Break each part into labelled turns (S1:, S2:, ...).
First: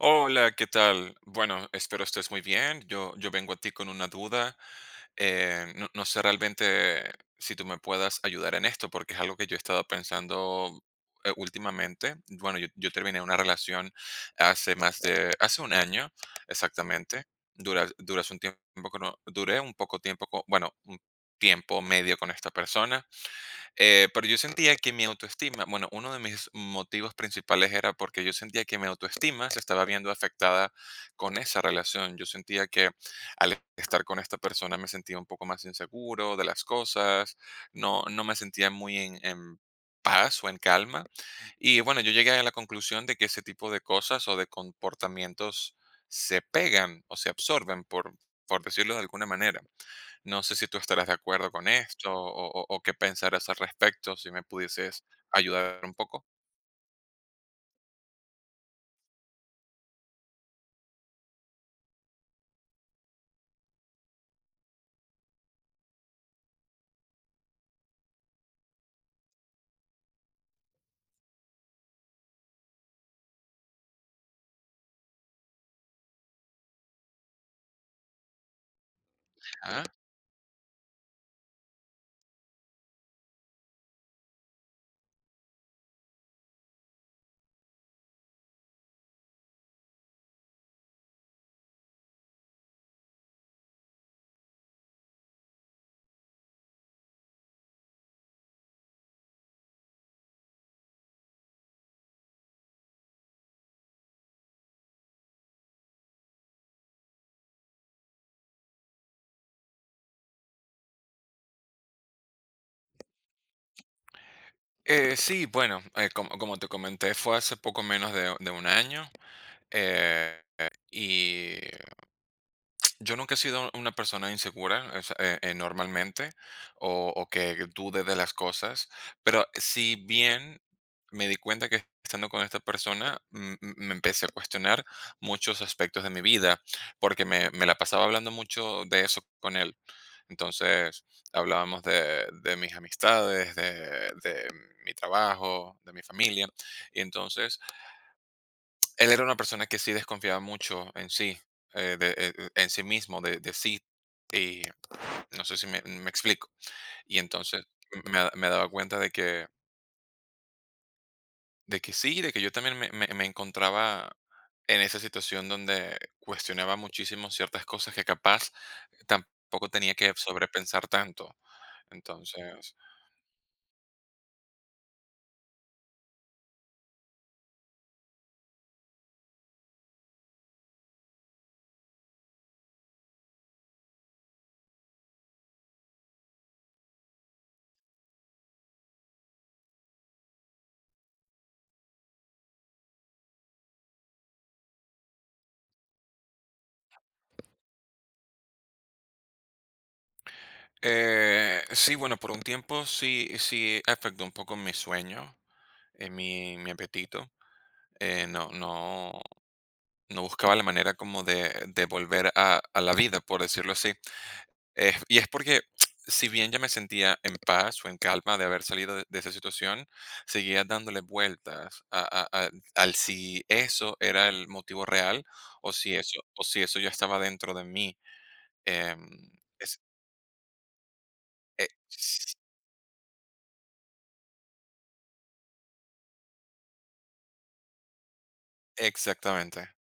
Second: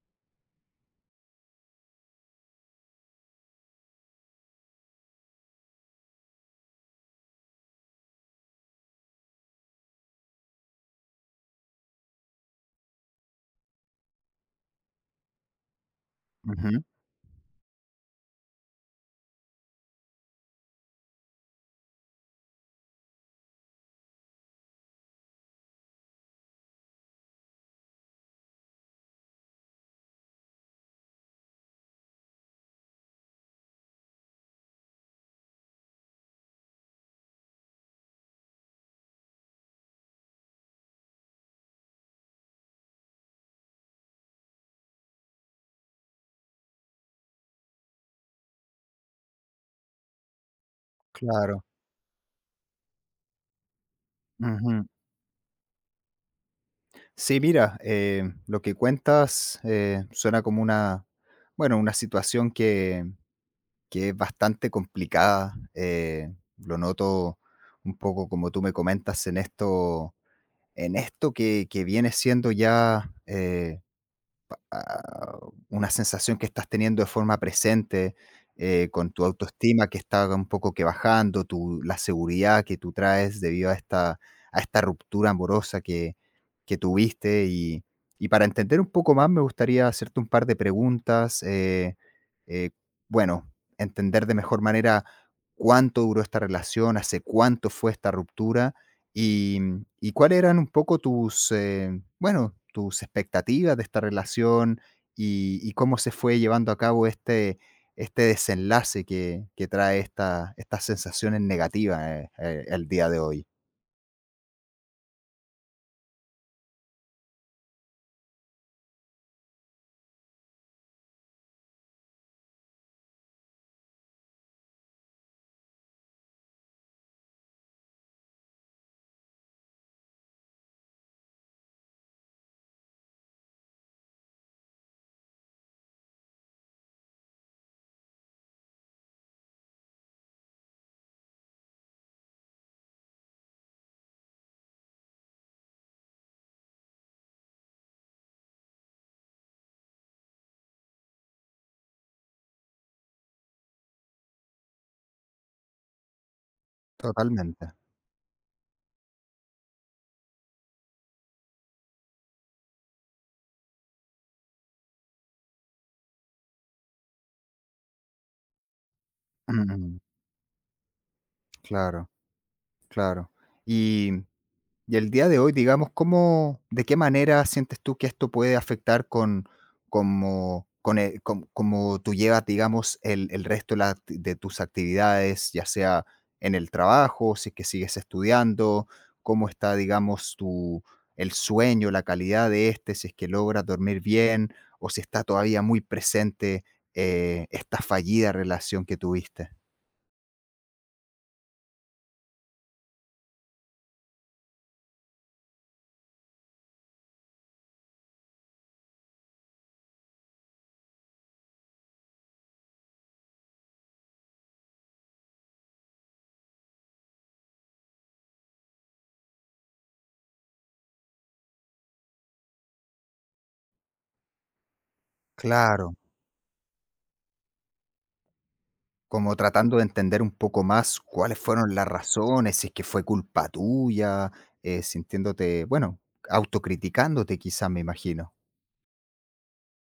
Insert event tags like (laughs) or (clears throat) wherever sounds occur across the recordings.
S1: Hola, ¿qué tal? Bueno, espero estés muy bien. Yo vengo a ti con una duda. No sé realmente si tú me puedas ayudar en esto, porque es algo que yo he estado pensando últimamente. Bueno, yo terminé una relación hace más hace un año
S2: Ujú,
S1: exactamente. Duras un tiempo, duré un poco tiempo, bueno, un tiempo medio con esta persona. Pero yo sentía que mi autoestima, bueno, uno de mis motivos principales era porque yo sentía que mi autoestima se estaba viendo afectada con esa relación. Yo sentía que al estar con esta persona me sentía un poco más inseguro de las cosas, no me sentía muy en paz o en calma. Y bueno, yo llegué a la conclusión de que ese tipo de cosas o de comportamientos se pegan o se absorben, por decirlo de alguna manera. No sé si tú estarás de acuerdo
S2: claro.
S1: con esto o qué pensarás al respecto, si me
S2: Ujú.
S1: pudieses ayudar un poco.
S2: Sí, mira, lo que cuentas suena como bueno, una situación que es bastante complicada. Lo noto un poco como tú me comentas en esto que viene siendo ya ah, una sensación que estás teniendo de forma presente, con tu
S1: Ajá.
S2: autoestima que está un poco que bajando, tu, la seguridad que tú traes debido a esta ruptura amorosa que tuviste. Y para entender un poco más, me gustaría hacerte un par de preguntas. Eh, bueno, entender de mejor manera cuánto duró esta relación, hace cuánto fue esta ruptura. ¿Y, y cuáles eran un poco tus, bueno, tus expectativas de esta relación y cómo se fue llevando a cabo este, este desenlace que trae esta, estas sensaciones negativas el día de hoy?
S1: Sí, bueno, como, como te comenté, fue hace poco menos de un año eh, y Yo nunca he sido una persona insegura, o sea, normalmente, o que dude de las cosas, pero si bien me di cuenta que estando con esta persona, me empecé a cuestionar muchos aspectos de mi vida, porque me la pasaba hablando mucho de eso con él. Entonces, hablábamos de mis amistades, de mi trabajo, de mi familia, y entonces él era una persona que sí desconfiaba mucho en sí, en sí mismo, de sí. Y no sé si me explico. Y entonces
S2: Totalmente.
S1: me daba cuenta de que sí, de que yo también me encontraba en esa situación donde cuestionaba muchísimo ciertas cosas que capaz tampoco tenía que
S2: (clears throat)
S1: sobrepensar tanto.
S2: Claro,
S1: Entonces,
S2: claro. Y Y el día de hoy, digamos, ¿cómo, de qué manera sientes tú que esto puede afectar como, con como tú llevas, digamos, el resto de, la de tus actividades, ya sea en el trabajo, si es que sigues estudiando, cómo está, digamos, tu, el sueño, la calidad de este, si es que logras dormir bien o si está todavía muy presente esta fallida relación que tuviste?
S1: sí, bueno, por un tiempo sí, sí afectó un poco mi sueño, mi, mi apetito. No. No buscaba la manera como de volver a la vida, por decirlo así. Y es porque, (tsk) si bien ya me sentía en paz o en calma de haber salido de esa situación, seguía dándole vueltas al si eso era el motivo real
S2: Claro.
S1: o si eso ya estaba dentro de mí. Em,
S2: Como tratando
S1: es-
S2: de entender un poco más cuáles
S1: eh,
S2: fueron las
S1: s-
S2: razones, si es que fue culpa tuya, sintiéndote, bueno, autocriticándote quizá, me imagino.
S1: Exactamente,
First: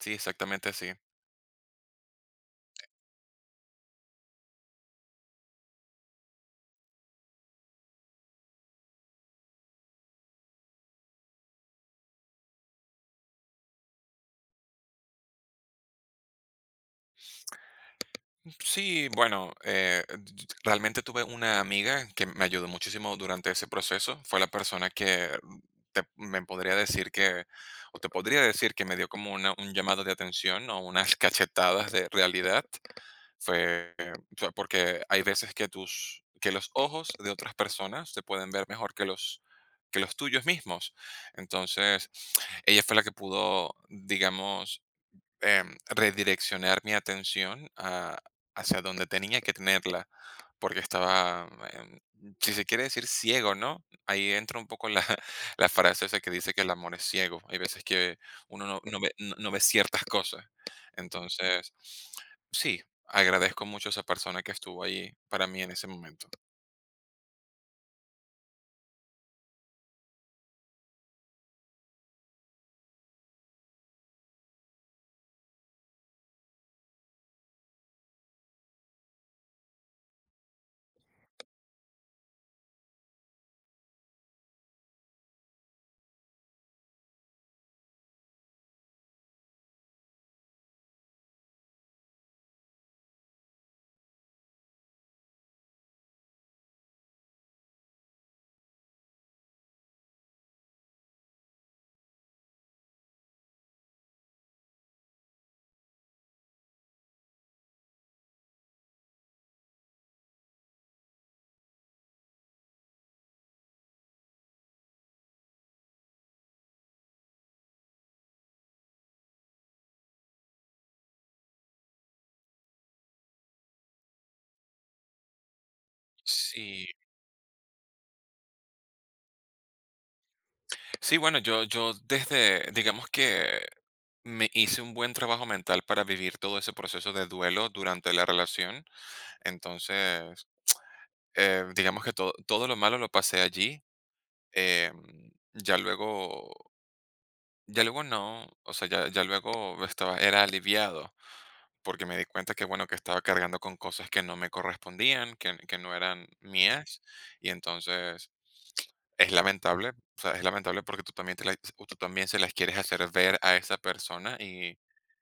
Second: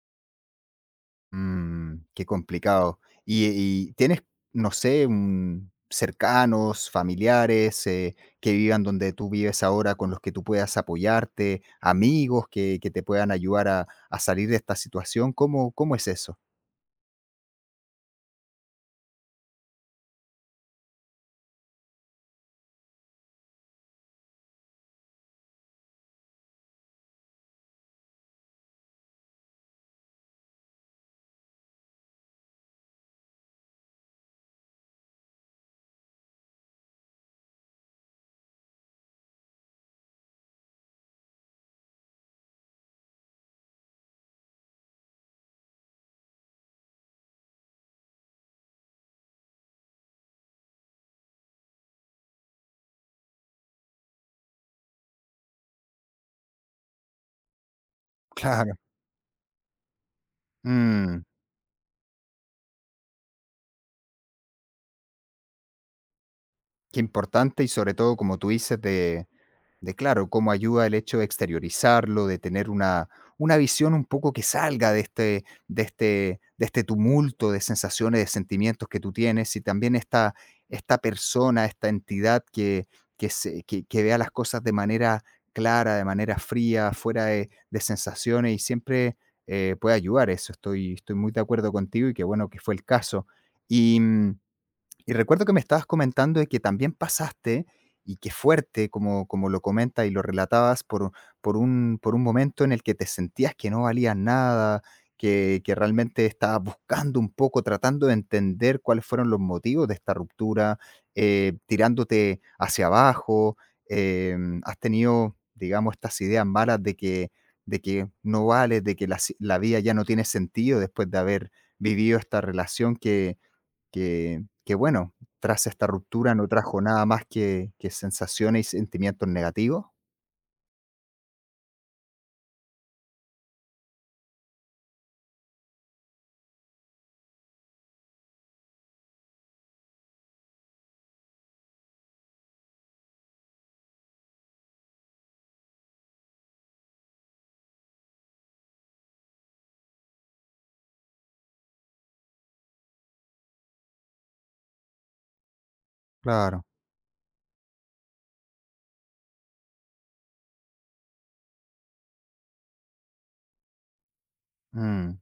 S1: sí, exactamente así.
S2: Mm, qué complicado. Y tienes, no sé, un- cercanos, familiares que vivan donde tú vives ahora, con los que tú puedas apoyarte, amigos que te puedan ayudar a salir de esta situación? ¿Cómo, cómo es eso?
S1: Sí, bueno, realmente tuve una amiga que me ayudó muchísimo durante ese proceso. Fue la persona me podría decir que, o te podría decir que me dio como un llamado de atención o unas (laughs) cachetadas de realidad. Fue, o sea, porque hay veces que que los ojos de otras personas te pueden ver mejor que los tuyos mismos. Entonces, ella fue la que pudo, digamos, redireccionar mi atención hacia donde tenía que tenerla, porque estaba, si se quiere decir ciego, ¿no? Ahí entra un poco la, (laughs) la frase esa que dice que el amor es ciego. Hay veces que uno
S2: Claro.
S1: no, no ve, no ve ciertas cosas.
S2: Mm.
S1: Entonces, sí, agradezco mucho a esa persona que estuvo ahí para mí en ese momento.
S2: Qué importante y sobre todo, como tú dices, de claro, cómo ayuda el hecho de exteriorizarlo, de tener una visión un poco que salga de este, de, este, de este tumulto de sensaciones, de sentimientos que tú tienes y también esta persona, esta entidad que, que vea las cosas de manera clara, de manera fría, fuera de sensaciones y siempre puede ayudar eso. Estoy, estoy muy de acuerdo contigo y qué bueno que fue el caso. Y y recuerdo que me estabas comentando de que también pasaste, y qué fuerte como, como lo comentas y lo relatabas, por un momento en el que te sentías que no valías nada, que realmente estabas buscando un poco, tratando de entender cuáles fueron los motivos de esta ruptura, tirándote hacia abajo, eh, has tenido, digamos, estas ideas malas de que no vales, de que la vida ya no tiene sentido después de haber vivido esta relación que, que bueno, tras esta ruptura no trajo
S1: Sí,
S2: nada más que sensaciones y sentimientos negativos.
S1: sí, bueno, yo desde, digamos que me hice un buen trabajo mental para vivir todo ese proceso de duelo durante la relación. Entonces, digamos que todo, todo lo malo lo pasé allí. eh, ya luego, ya luego no, o sea, ya luego estaba, era aliviado, porque me di cuenta que, bueno, que estaba cargando con cosas que no me correspondían, que no eran
S2: Claro,
S1: mías, y entonces es lamentable, o sea, es lamentable porque tú también, tú también se las quieres hacer ver a esa persona
S2: mm,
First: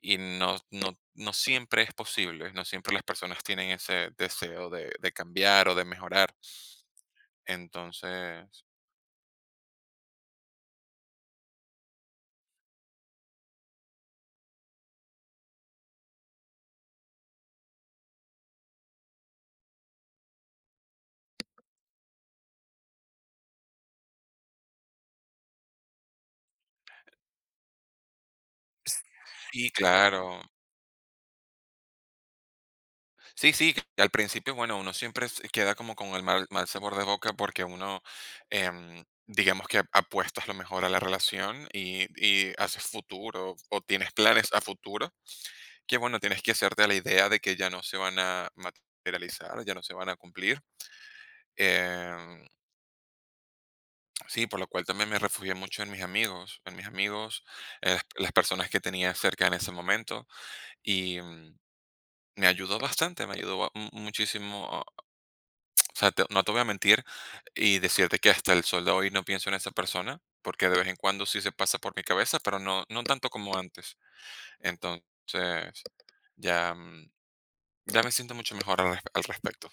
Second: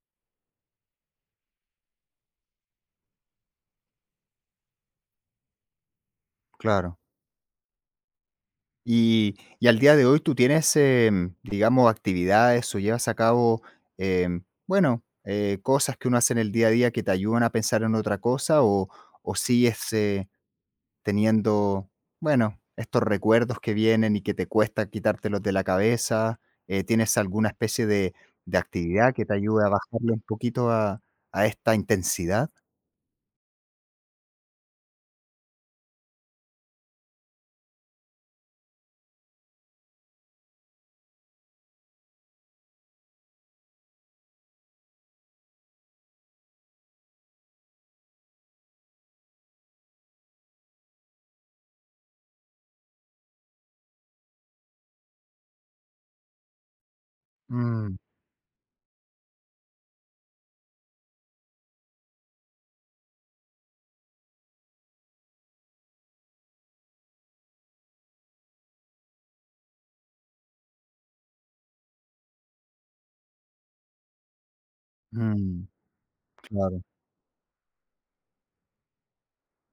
S1: y no, no siempre es posible, no siempre las personas tienen ese deseo de cambiar o de mejorar.
S2: claro.
S1: Entonces,
S2: Y al día de hoy tú tienes, em, digamos, actividades o llevas a cabo, em, bueno, cosas que uno hace en el día a día que te ayudan a pensar en otra cosa o sigues teniendo, bueno, estos recuerdos que vienen y que te cuesta quitártelos de la cabeza. ¿Tienes alguna especie de actividad que te ayude a
S1: sí,
S2: bajarle un
S1: claro.
S2: poquito a esta intensidad?
S1: Sí, sí, que al principio, bueno, uno siempre se queda como con el mal sabor de boca porque uno, digamos que apuestas lo mejor a la relación y haces futuro o tienes planes a futuro, que bueno, tienes que hacerte a la idea de que ya no se van a materializar, ya no se van a cumplir. Em, sí, por lo cual también me refugié mucho en mis amigos,
S2: Mm,
S1: las personas que tenía cerca en ese momento. Y, me ayudó bastante, me ayudó ba- mu- muchísimo. O sea, no te voy a mentir y decirte que hasta el sol de hoy no pienso en esa persona, porque de vez en cuando sí se pasa por mi cabeza, pero no, no tanto como antes. Entonces,
S2: mm,
S1: ya,
S2: claro.
S1: mm, ya me siento mucho mejor al respecto.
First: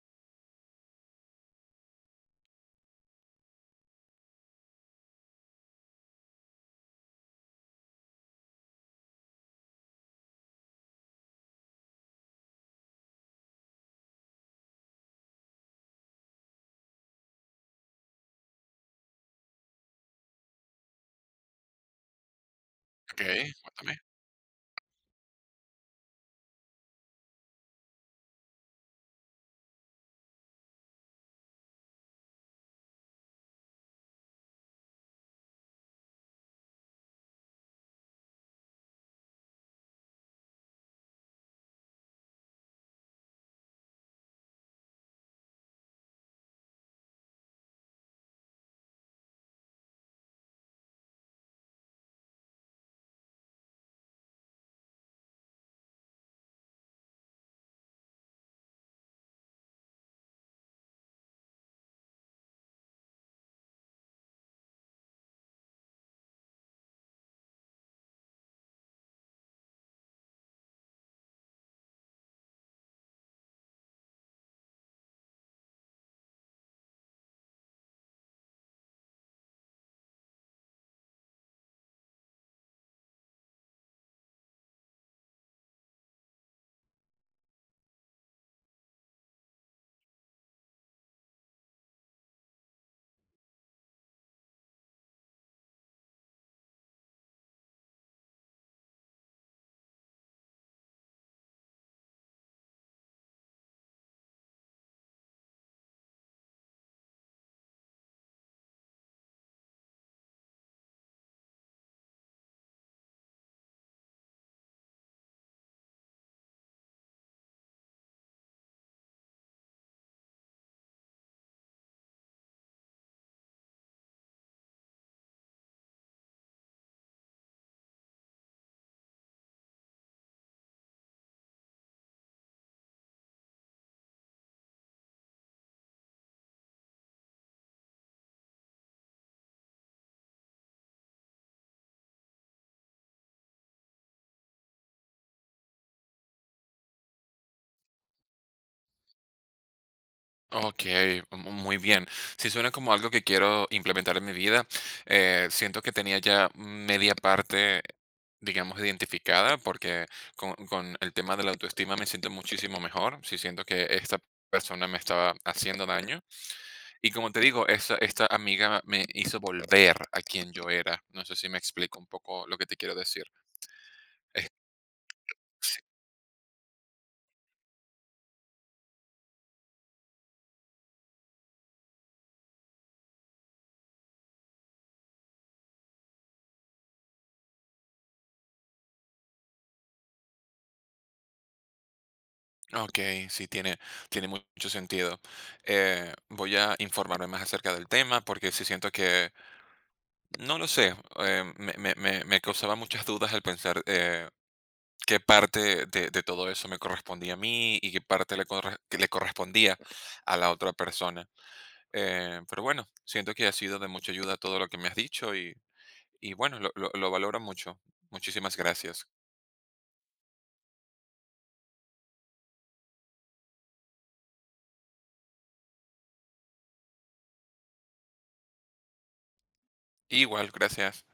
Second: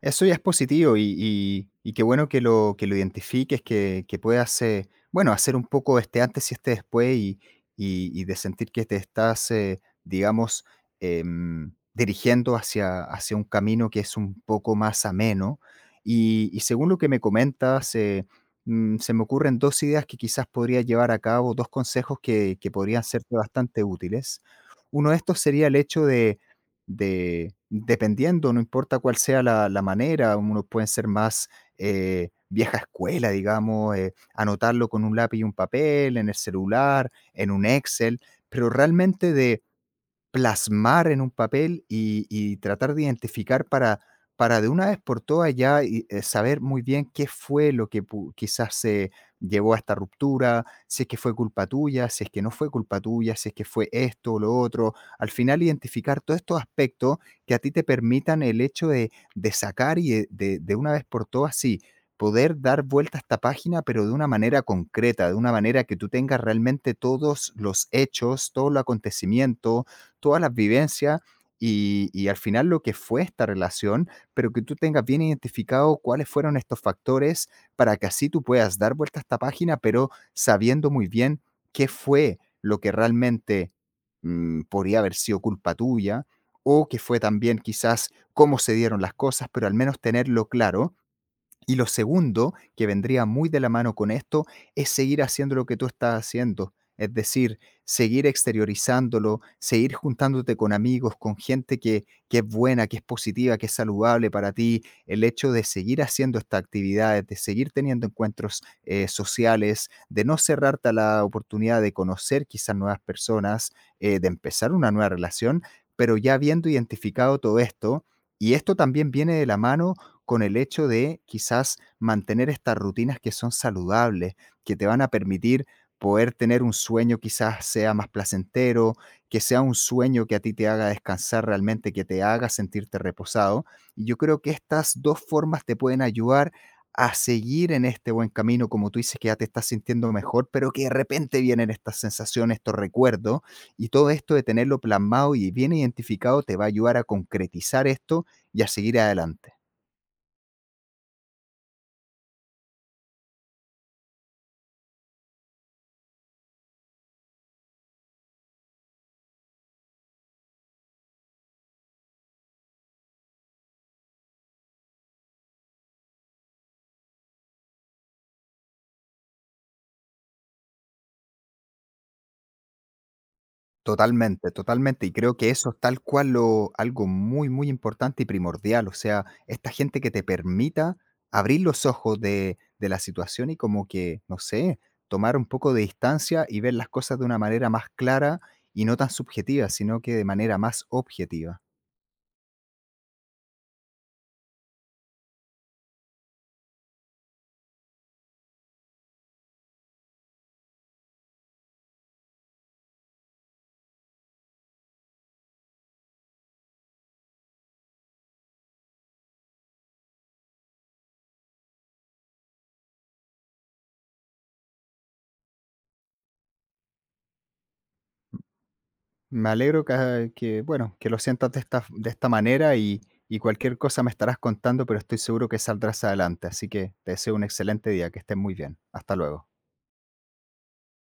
S2: Eso ya es positivo y, y qué bueno que lo identifiques, que puedas, bueno, hacer un poco este antes y este después y, y de sentir que te estás, digamos, em, dirigiendo hacia, hacia un camino que es un poco más ameno. Y según lo que me comentas, se me ocurren dos ideas que quizás podría llevar a cabo, dos consejos que podrían
S1: Ok,
S2: serte bastante
S1: cuéntame.
S2: útiles. Uno de estos sería el hecho de dependiendo, no importa cuál sea la, la manera, unos pueden ser más vieja escuela, digamos, anotarlo con un lápiz y un papel, en el celular, en un Excel, pero realmente de plasmar en un papel y tratar de identificar para de una vez por todas ya y, saber muy bien qué fue lo que pu quizás se llevó a esta ruptura, si es que fue culpa tuya, si es que no fue culpa tuya, si es que fue esto o lo otro. Al final, identificar todos estos aspectos que a ti te permitan el hecho de sacar y de una vez por todas, sí, poder dar vuelta a esta página, pero de una manera concreta, de una manera que tú tengas realmente todos los hechos, todo el acontecimiento, todas las vivencias y al final lo que fue esta relación, pero que tú tengas bien identificado cuáles fueron estos factores para que así tú puedas dar vuelta a esta página, pero sabiendo muy bien qué fue lo que realmente podría haber sido culpa tuya o que fue también quizás cómo se dieron las cosas, pero al menos tenerlo claro. Y lo segundo, que vendría muy de la mano con esto, es seguir haciendo lo que tú estás haciendo. Es decir, seguir exteriorizándolo, seguir juntándote con amigos, con gente que es buena, que es positiva, que es saludable para ti. El hecho de seguir haciendo estas actividades, de seguir teniendo encuentros sociales, de no cerrarte a la oportunidad de conocer quizás nuevas personas, de empezar una nueva relación, pero ya habiendo identificado todo esto, y esto también viene de la mano con el hecho de quizás mantener estas rutinas que son saludables, que te van a permitir poder tener un sueño quizás sea más placentero, que sea un sueño que a ti te haga descansar realmente, que te haga sentirte reposado. Y yo creo que estas dos formas te pueden ayudar a seguir en este buen camino, como tú dices, que ya te estás sintiendo mejor, pero que de repente vienen estas sensaciones, estos recuerdos, y todo esto de tenerlo plasmado y bien identificado te va a ayudar a concretizar esto y a seguir adelante.
S1: Ok, muy bien. Sí suena como algo que quiero implementar en mi vida. Siento que tenía ya media parte, digamos, identificada, porque con el tema de la autoestima me siento muchísimo mejor. Sí siento que esta persona me estaba haciendo daño. Y como te digo, esta amiga me hizo volver a quien yo era. No sé si me explico un poco lo que te quiero decir. Es-
S2: Totalmente, totalmente. Y creo que eso es tal cual lo algo muy, muy importante y primordial. O sea, esta gente que te permita abrir los ojos de la situación y como que, no sé, tomar un poco de distancia y ver las cosas de una manera más clara y no tan subjetiva, sino que de manera más objetiva.
S1: Ok, sí, tiene, tiene mucho sentido. Voy a informarme más acerca del tema porque sí siento que no lo sé, me causaba muchas dudas al pensar qué parte de todo eso me correspondía a mí y qué parte que le correspondía a la otra persona. Pero bueno, siento que ha sido de mucha ayuda todo lo que me has dicho y bueno, lo valoro mucho. Muchísimas gracias.
S2: Me alegro que, bueno, que lo sientas de esta manera y cualquier cosa me estarás contando, pero estoy seguro que saldrás adelante. Así que te deseo un excelente día, que estés muy bien. Hasta luego.
S1: Igual, gracias.